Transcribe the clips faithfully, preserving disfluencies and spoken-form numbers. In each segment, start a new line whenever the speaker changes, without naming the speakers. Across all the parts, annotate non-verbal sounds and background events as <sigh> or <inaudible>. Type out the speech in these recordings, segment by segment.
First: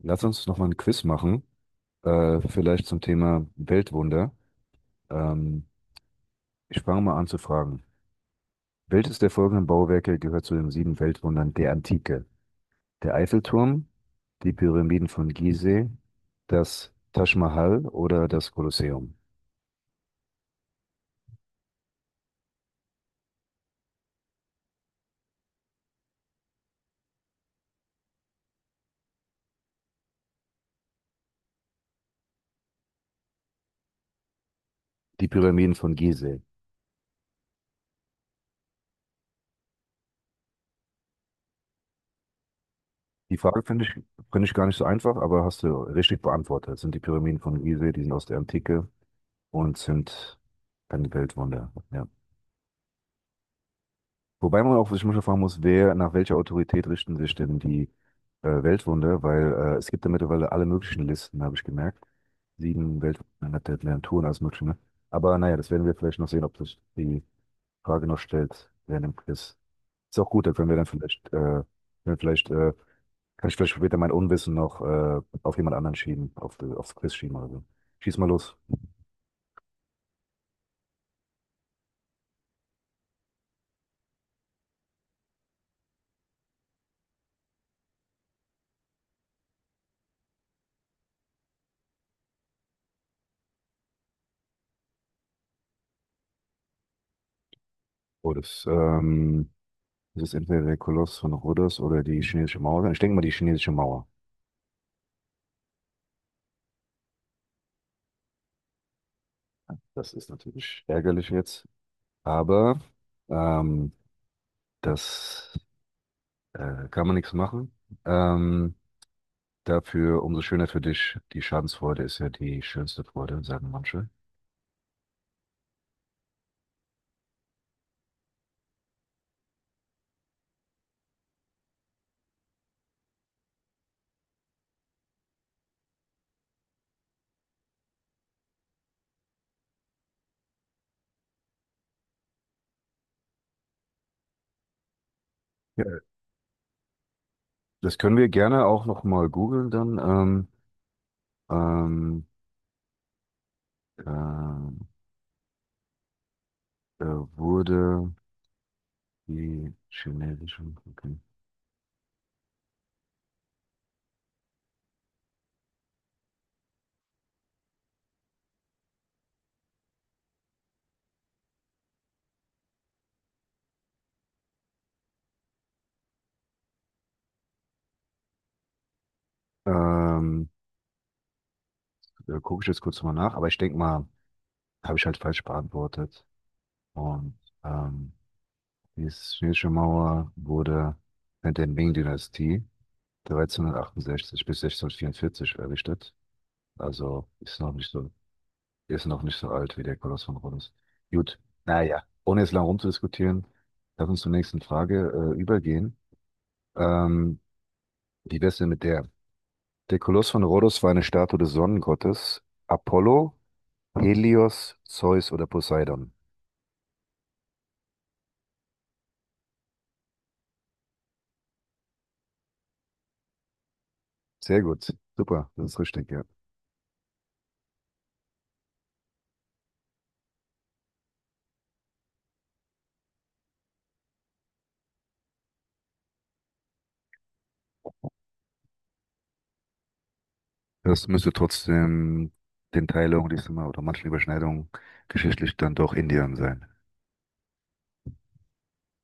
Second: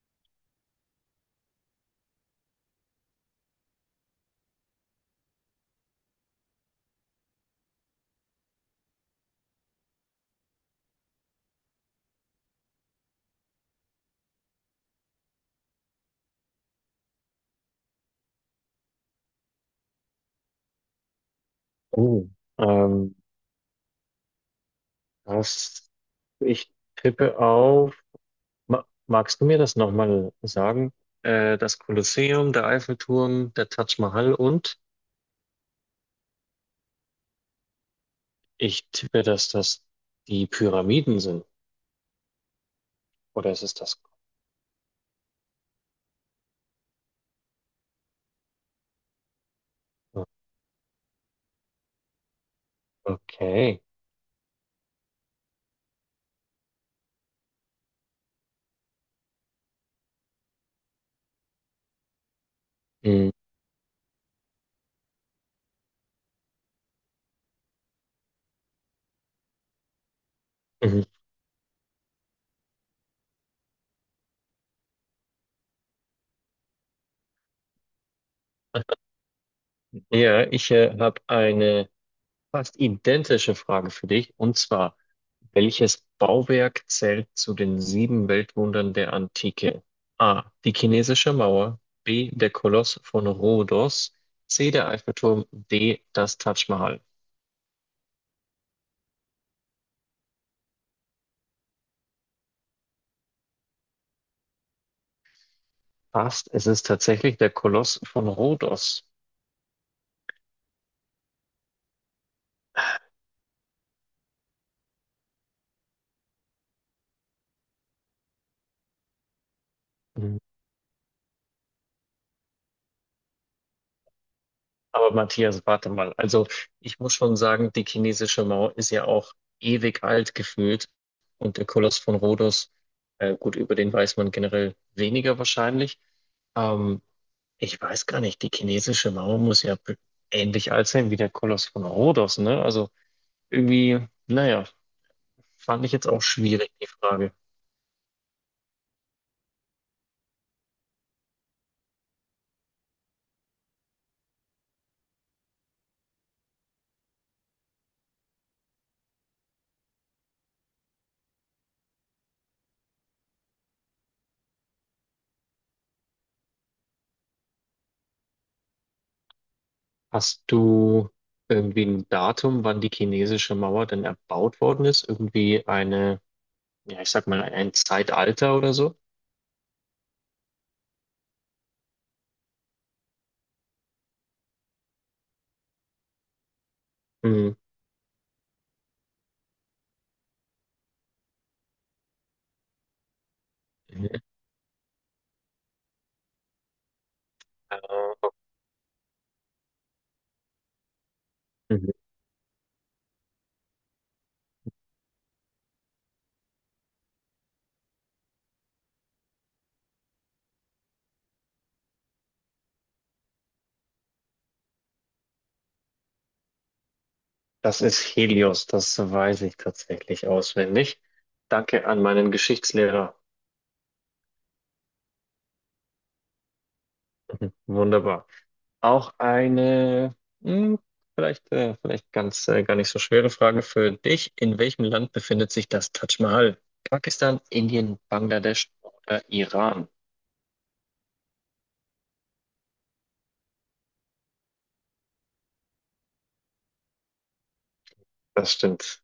Lass uns noch mal ein Quiz machen, äh, vielleicht zum Thema Weltwunder. Ähm, ich fange mal an zu fragen. Welches der folgenden Bauwerke gehört zu den sieben Weltwundern der Antike? Der Eiffelturm, die Pyramiden von Gizeh, das Taj Mahal oder das Kolosseum?
Oh, ähm, das, Ich tippe auf. Ma Magst du mir das nochmal sagen? Äh, das Kolosseum, der Eiffelturm, der Taj Mahal und
Die Pyramiden von Gizeh.
ich tippe, dass das die Pyramiden sind.
Die
Oder
Frage
ist es
finde ich,
das?
finde ich gar nicht so einfach, aber hast du richtig beantwortet. Das sind die Pyramiden von Gizeh, die sind aus der Antike und sind ein Weltwunder. Ja.
Okay.
Wobei man auch sich manchmal fragen muss, wer, nach welcher Autorität richten sich denn die äh, Weltwunder? Weil äh, es gibt da mittlerweile alle möglichen Listen, habe ich gemerkt. Sieben
Mhm.
Weltwunder hat der mehr Touren als mögliche. Ne? Aber naja, das werden wir vielleicht noch sehen, ob sich die Frage noch stellt während dem Quiz. Ist auch gut, da können wir dann
Mhm.
vielleicht, äh, können wir vielleicht äh, kann ich vielleicht später mein Unwissen noch äh, auf jemand anderen schieben, auf, die- aufs Quiz schieben oder so. Schieß mal los.
Ja, ich äh, habe eine fast identische Frage für dich. Und zwar, welches Bauwerk zählt zu den sieben Weltwundern der Antike? A. Die chinesische Mauer. B. Der Koloss von Rhodos. C. Der Eiffelturm. D. Das Taj Mahal.
Oh, das, ähm, das ist entweder der Koloss von Rhodos oder die chinesische Mauer. Ich denke mal die chinesische Mauer.
Fast, es ist tatsächlich der Koloss von Rhodos.
Das ist natürlich ärgerlich jetzt, aber ähm, das äh, kann man nichts machen. Ähm, dafür
Mhm.
umso schöner für dich. Die Schadensfreude ist ja die schönste Freude, sagen manche.
Aber Matthias, warte mal. Also, ich muss schon sagen, die chinesische Mauer ist ja auch ewig alt gefühlt. Und der Koloss von Rhodos, äh, gut, über den weiß man generell weniger wahrscheinlich. Ähm, Ich weiß gar nicht, die chinesische Mauer muss ja be- ähnlich alt sein wie der Koloss von Rhodos, ne? Also irgendwie, naja, fand ich
Ja.
jetzt auch schwierig, die Frage.
Das können wir gerne auch noch mal googeln dann. Ähm, ähm, äh, äh, wurde die chinesische... Okay.
Hast du irgendwie ein Datum, wann die chinesische Mauer denn erbaut worden ist? Irgendwie eine, ja, ich sag mal, ein Zeitalter oder so?
Ähm, äh, gucke ich jetzt kurz mal nach, aber ich denke mal, habe ich halt falsch beantwortet und
Mhm.
ähm, die chinesische Mauer wurde während der Ming-Dynastie
Mhm.
dreizehnhundertachtundsechzig bis sechzehnhundertvierundvierzig errichtet. Also ist noch
Äh,
nicht so, ist noch nicht so alt wie der Koloss von Rhodos. Gut,
mhm.
naja, ohne jetzt lang rumzudiskutieren, lass uns zur nächsten Frage äh, übergehen. Ähm, wie wär's denn mit der? Der Koloss von Rhodos war eine Statue des Sonnengottes Apollo, Helios, Zeus oder Poseidon.
Das ist Helios, das weiß ich tatsächlich auswendig. Danke an meinen Geschichtslehrer.
Sehr gut, super, das ist richtig, ja.
Mhm. Wunderbar. Auch eine, hm, vielleicht, äh, vielleicht ganz, äh, gar nicht so schwere Frage für dich. In welchem Land befindet sich das Taj Mahal? Pakistan, Indien, Bangladesch oder Iran?
Das müsste trotzdem den Teilungen, die es immer oder manchen Überschneidungen geschichtlich dann doch Indien sein.
Das stimmt.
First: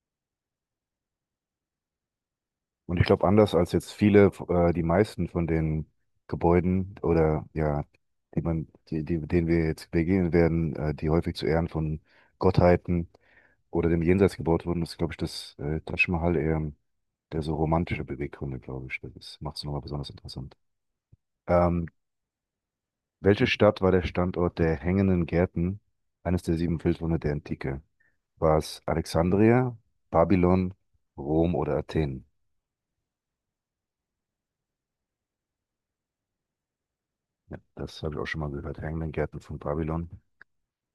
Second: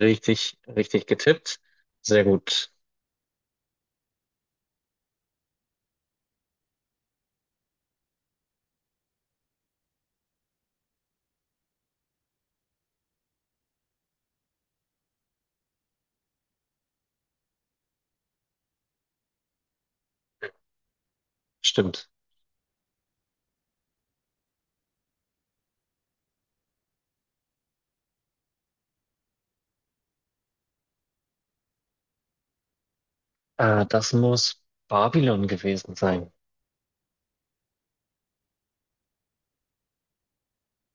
Richtig, richtig getippt. Sehr gut.
Und ich glaube, anders als jetzt viele, äh, die meisten von den Gebäuden oder ja, die man, die, die, denen wir jetzt begegnen werden, äh, die häufig zu Ehren von Gottheiten oder dem Jenseits gebaut wurden, ist, glaube ich, das äh, Taj Mahal eher der so romantische Beweggründe, glaube ich. Das macht es nochmal besonders interessant. Ähm,
Stimmt.
welche Stadt war der Standort der hängenden Gärten, eines der sieben Felswunder der Antike? War es Alexandria, Babylon, Rom oder Athen?
Äh, das muss Babylon gewesen sein.
Ja, das habe ich auch schon mal gehört. Hängenden Gärten von Babylon.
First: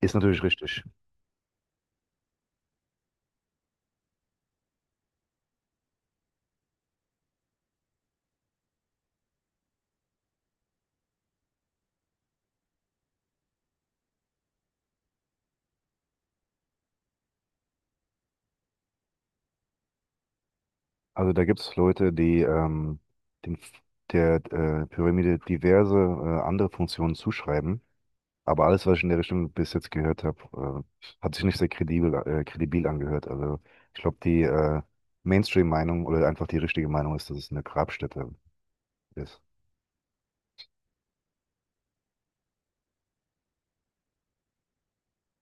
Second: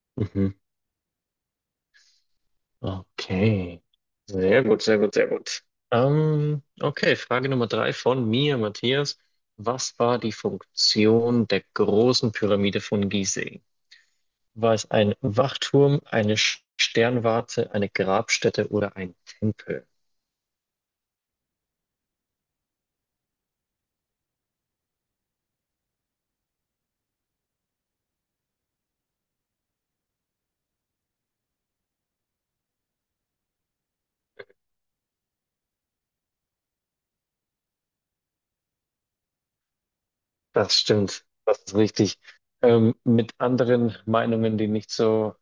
Ist natürlich
Mhm.
richtig.
Okay. Sehr gut, sehr gut, sehr gut. Ähm, okay, Frage Nummer drei von mir, Matthias. Was war die Funktion der großen Pyramide von Gizeh? War es ein Wachturm, eine Sch- Sternwarte, eine Grabstätte oder ein Tempel?
Also da gibt es Leute, die ähm, den, der äh, Pyramide diverse äh, andere Funktionen zuschreiben. Aber alles, was ich in der Richtung bis jetzt gehört habe, äh, hat sich nicht sehr kredibel, äh, kredibil angehört. Also ich glaube, die äh, Mainstream-Meinung oder einfach die richtige Meinung ist, dass es eine Grabstätte ist.
Das stimmt, das ist richtig. Ähm, mit anderen Meinungen, die nicht so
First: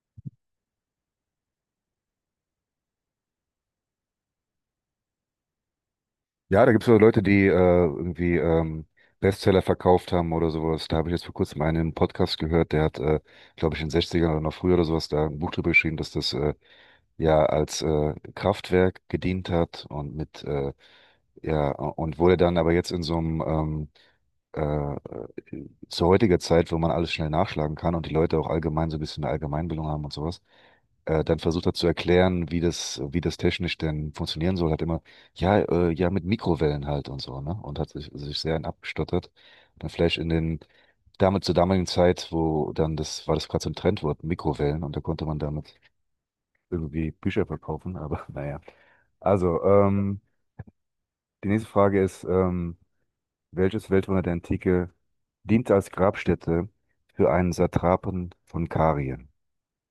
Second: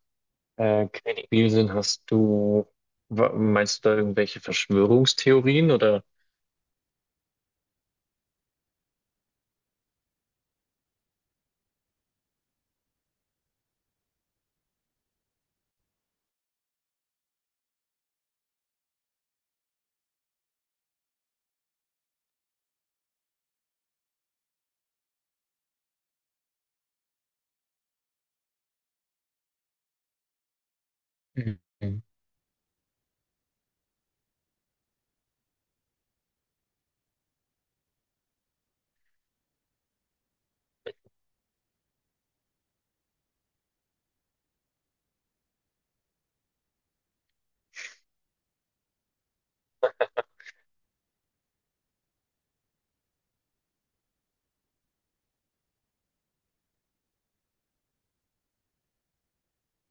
äh, kredibil sind, hast du, wa- meinst du da irgendwelche Verschwörungstheorien oder?
Ja, da gibt es so Leute, die äh, irgendwie ähm, Bestseller verkauft haben oder sowas. Da habe ich jetzt vor kurzem einen im Podcast gehört, der hat, äh, glaube ich, in den Sechzigern oder noch früher oder sowas da ein Buch drüber geschrieben, dass das äh, ja als äh, Kraftwerk gedient hat und mit äh, ja und wurde dann aber jetzt in so einem ähm, äh, zu heutiger Zeit, wo man alles schnell nachschlagen kann und die Leute auch allgemein so ein bisschen eine Allgemeinbildung haben und sowas, äh, dann versucht er zu
Mhm.
erklären, wie das, wie das technisch denn funktionieren soll, hat immer, ja, äh, ja, mit Mikrowellen halt und so, ne? Und hat sich, sich sehr in abgestottert. Dann vielleicht in den, damit zur damaligen Zeit, wo dann das, war das gerade so ein Trendwort, Mikrowellen, und da konnte man damit irgendwie Bücher verkaufen, aber <laughs> naja. Also, ähm, die nächste Frage ist, ähm, welches Weltwunder der Antike diente als Grabstätte für einen Satrapen von Karien?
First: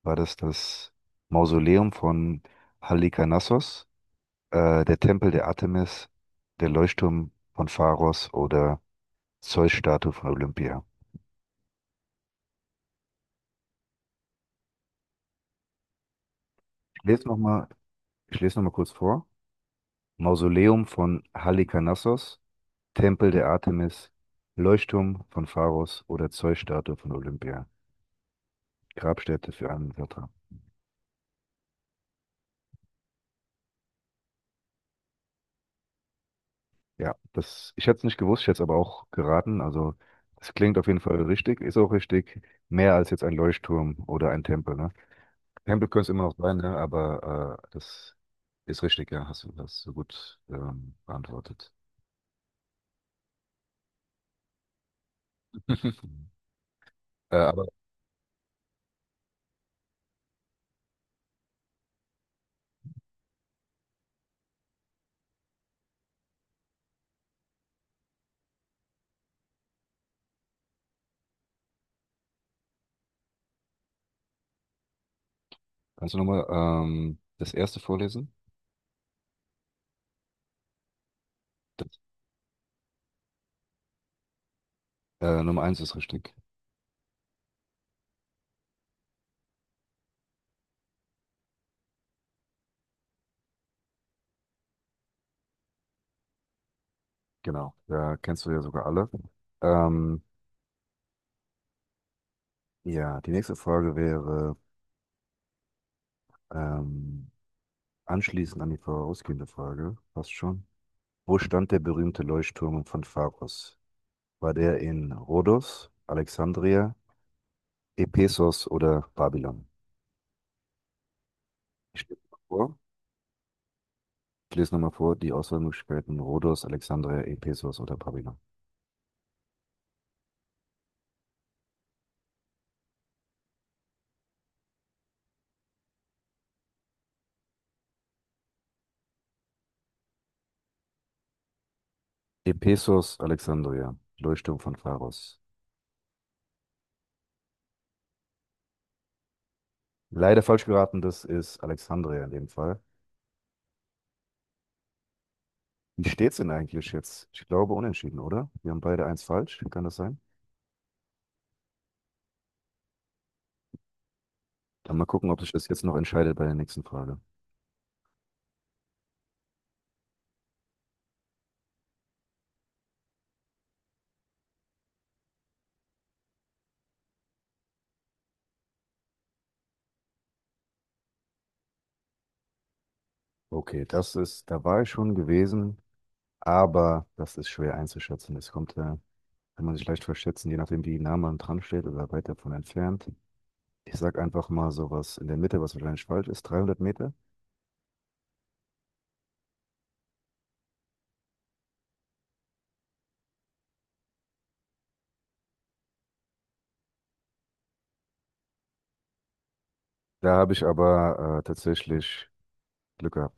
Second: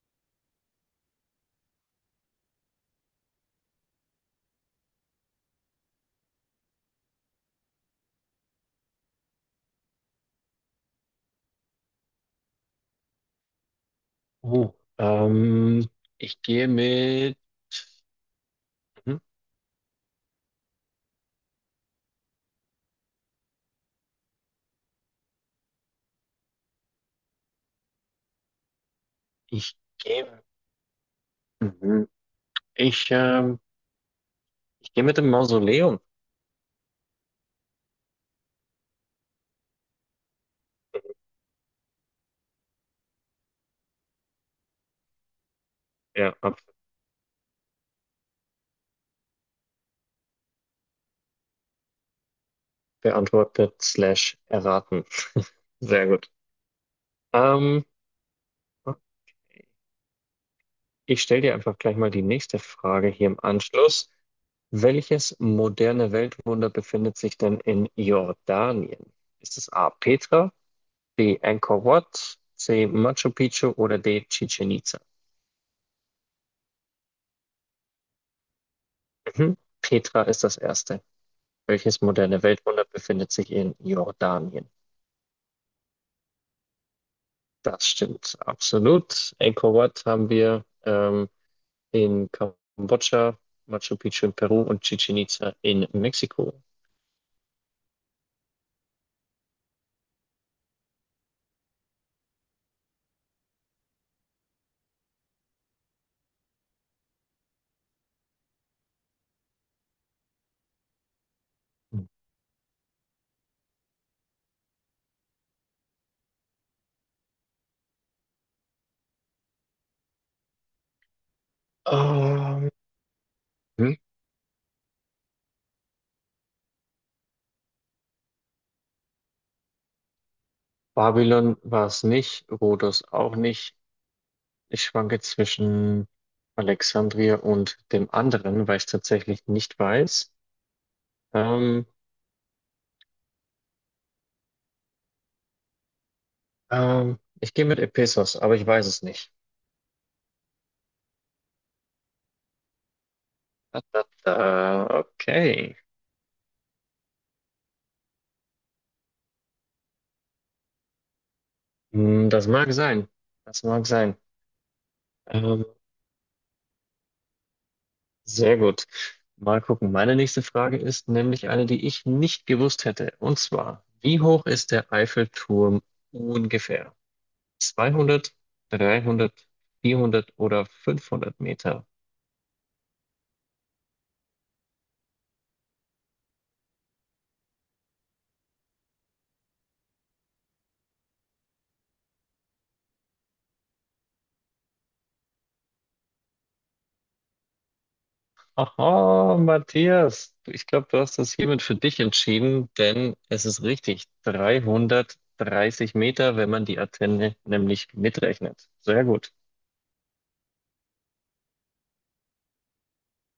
War das das Mausoleum von Halikarnassos, äh, der Tempel der Artemis, der Leuchtturm von Pharos oder Zeus-Statue von Olympia?
Oh, ähm, ich gehe
Ich lese
mit,
nochmal, ich lese noch mal kurz
hm,
vor. Mausoleum von Halikarnassos, Tempel der Artemis, Leuchtturm von Pharos oder Zeus-Statue von Olympia. Grabstätte für
ich
einen Satrapen.
gehe, mhm. ich, ähm, ich gehe mit dem Mausoleum.
Ja, das, ich hätte es nicht gewusst, ich hätte es aber auch geraten. Also, es klingt auf jeden Fall richtig, ist auch richtig. Mehr als jetzt ein Leuchtturm oder ein Tempel, ne? Tempel könnte es immer noch
Ja,
sein,
ab-
ne? Aber äh, das ist richtig, ja, hast du das so gut ähm, beantwortet.
beantwortet slash erraten. <laughs> Sehr gut.
<laughs> Äh, aber
Ähm, okay. Ich stelle dir einfach gleich mal die nächste Frage hier im Anschluss. Welches moderne Weltwunder befindet sich denn in Jordanien? Ist es A. Petra, B. Angkor Wat, C. Machu Picchu oder D. Chichen Itza?
kannst du nochmal ähm, das erste vorlesen?
Mhm. Petra ist das erste.
Das,
Welches moderne Weltwunder befindet sich in Jordanien?
äh, Nummer eins ist richtig.
Das stimmt absolut. Angkor Wat haben wir ähm, in Kambodscha, Machu Picchu in Peru und Chichen Itza in Mexiko.
Genau, da kennst du ja sogar alle. Ähm, ja, die nächste Frage wäre ähm, anschließend an die vorausgehende Frage, fast schon. Wo stand der berühmte Leuchtturm von Pharos? War der in Rhodos, Alexandria, Ephesos oder Babylon? Ich lese nochmal
Ähm,
vor.
hm.
Ich lese nochmal vor die Auswahlmöglichkeiten Rhodos, Alexandria, Ephesos oder Babylon.
Babylon war es nicht, Rhodos auch nicht. Ich schwanke zwischen Alexandria und dem anderen, weil ich es tatsächlich nicht weiß. Ähm,
Ephesos, Alexandria, Leuchtturm von Pharos.
ähm, ich gehe mit Ephesos, aber ich weiß es nicht.
Leider falsch geraten, das ist Alexandria in dem Fall.
Da, da, da. Okay.
Wie steht's denn eigentlich jetzt? Ich glaube unentschieden, oder? Wir haben beide eins falsch, kann das sein?
Hm, das mag sein. Das mag sein.
Dann mal gucken, ob sich
Ähm,
das jetzt noch entscheidet bei der nächsten Frage.
sehr gut. Mal gucken. Meine nächste Frage ist nämlich eine, die ich nicht gewusst hätte. Und zwar, wie hoch ist der Eiffelturm ungefähr? zweihundert, dreihundert, vierhundert oder fünfhundert Meter?
Okay, das ist, da war ich schon gewesen. Aber das ist schwer einzuschätzen. Es kommt, äh, kann man sich leicht verschätzen, je nachdem, wie nah man dran steht oder weit davon entfernt. Ich sag einfach mal sowas in der Mitte, was wahrscheinlich falsch ist, dreihundert Meter.
Aha, Matthias, ich glaube, du hast das hiermit für dich entschieden, denn es ist richtig. dreihundertdreißig Meter, wenn man die Antenne nämlich mitrechnet. Sehr gut.
Da habe ich aber äh, tatsächlich Glück gehabt.